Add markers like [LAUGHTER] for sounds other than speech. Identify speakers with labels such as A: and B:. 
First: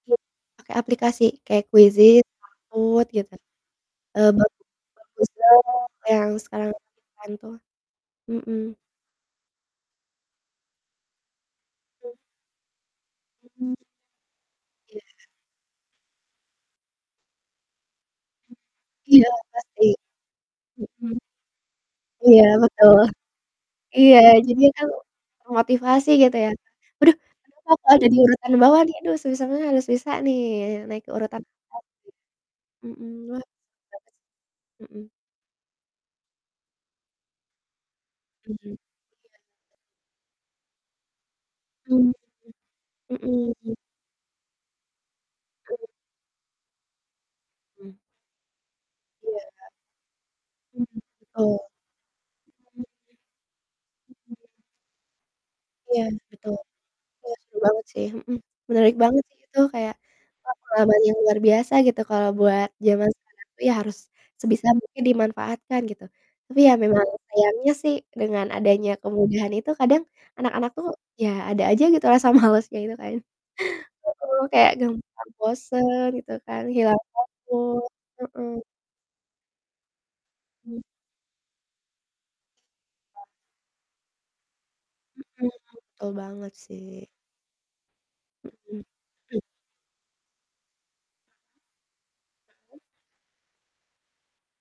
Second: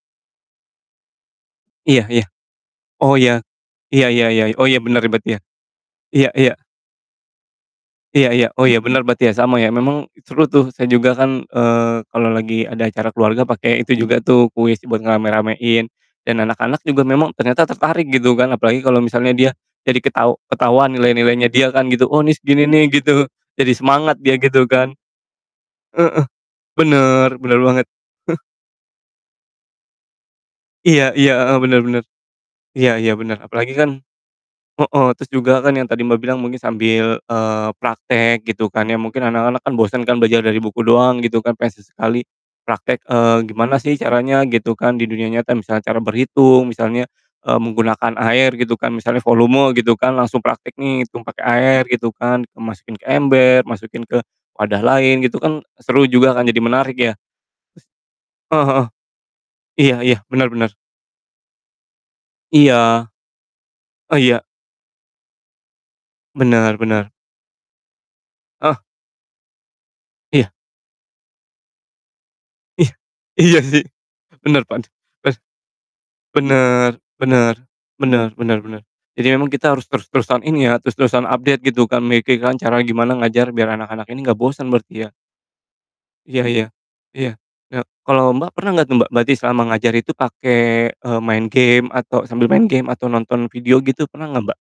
A: Yap. Pake aplikasi kayak
B: Iya iya,
A: Quizizz, Kahoot
B: oh iya,
A: gitu,
B: iya iya
A: eee,
B: iya
A: bagus
B: oh iya bener berarti
A: bagus
B: ya?
A: banget
B: Iya
A: yang
B: iya.
A: sekarang ngetren tuh,
B: Iya iya, oh
A: mhm.
B: iya bener berarti ya sama ya memang seru tuh saya juga kan, eee, kalo lagi ada acara keluarga
A: Mhm.
B: pake itu juga tuh kuis buat
A: Iya.
B: ngerame-ramein, dan anak-anak juga memang ternyata tertarik gitu kan apalagi kalo
A: Iya
B: misalnya dia,
A: pasti,
B: jadi ketahu ketahuan
A: mhm.
B: nilai-nilainya dia kan gitu, "Oh ini
A: Iya
B: segini nih,"
A: betul,
B: gitu, jadi
A: iya
B: semangat dia
A: jadi
B: gitu
A: kan,
B: kan.
A: termotivasi
B: Heeh,
A: gitu ya. "Aduh,
B: bener
A: ada
B: bener
A: apa
B: banget.
A: kok ada di
B: [CHUCKLES]
A: urutan bawah nih aduh susah banget harus bisa nih naik ke
B: Iya iya,
A: urutan, atas,"
B: heeh, bener
A: gitu.
B: bener, iya
A: Mhm,
B: iya bener
A: wah,
B: apalagi kan
A: [UNINTELLIGIBLE] mhm.
B: heeh, terus juga kan yang tadi Mbak bilang mungkin sambil, eee, praktek gitu
A: Mhm.
B: kan ya mungkin anak-anak kan bosen kan belajar dari buku doang gitu kan pengen
A: Mmm,
B: sesekali, praktek, eee,
A: mhm
B: gimana
A: mhm.
B: sih caranya gitu kan di dunia nyata misalnya
A: [UNINTELLIGIBLE]
B: cara berhitung misalnya, eee,
A: Mmm.
B: menggunakan air gitu kan misalnya
A: Iya, Kak.
B: volume gitu kan langsung praktek
A: Mhm,
B: nih hitung pake
A: betul.
B: air gitu kan.
A: Hmm.
B: Masukin ke ember, masukin ke
A: Mmm.
B: wadah lain gitu kan
A: Iya
B: seru juga kan
A: betul,
B: jadi menarik ya?
A: iya seru banget sih, mhm,
B: Heeh heeh,
A: menarik banget sih itu kayak,
B: iya iya bener
A: wah
B: bener.
A: pengalaman yang luar biasa gitu kalau buat
B: Iya,
A: zaman sekarang tuh ya harus,
B: oh iya.
A: sebisa mungkin dimanfaatkan gitu, tapi ya
B: Bener
A: memang
B: bener.
A: sayangnya sih dengan
B: Heeh.
A: adanya kemudahan itu kadang,
B: Iya.
A: anak-anak tuh ya ada aja gitu rasa malesnya
B: Ih,
A: gitu kayaknya,
B: iya sih
A: mhm,
B: bener
A: kayak
B: pant be
A: gampang bosen gitu kan
B: bener
A: hilang
B: bener,
A: fokus,
B: bener bener
A: mhm.
B: bener, jadi memang kita harus terus-terusan ini ya
A: Mmm.
B: terus-terusan update gitu kan kayak gimana cara gimana ngajar biar anak-anak ini gak bosen berarti ya?
A: Mhm, betul
B: Iya
A: banget
B: iya,
A: sih.
B: iya iya kalo Mbak pernah
A: Mhm,
B: gak Mbak berarti
A: mmm.
B: selama ngajar itu pake, eee, main game atau sambil main game atau nonton video gitu pernah gak Mbak?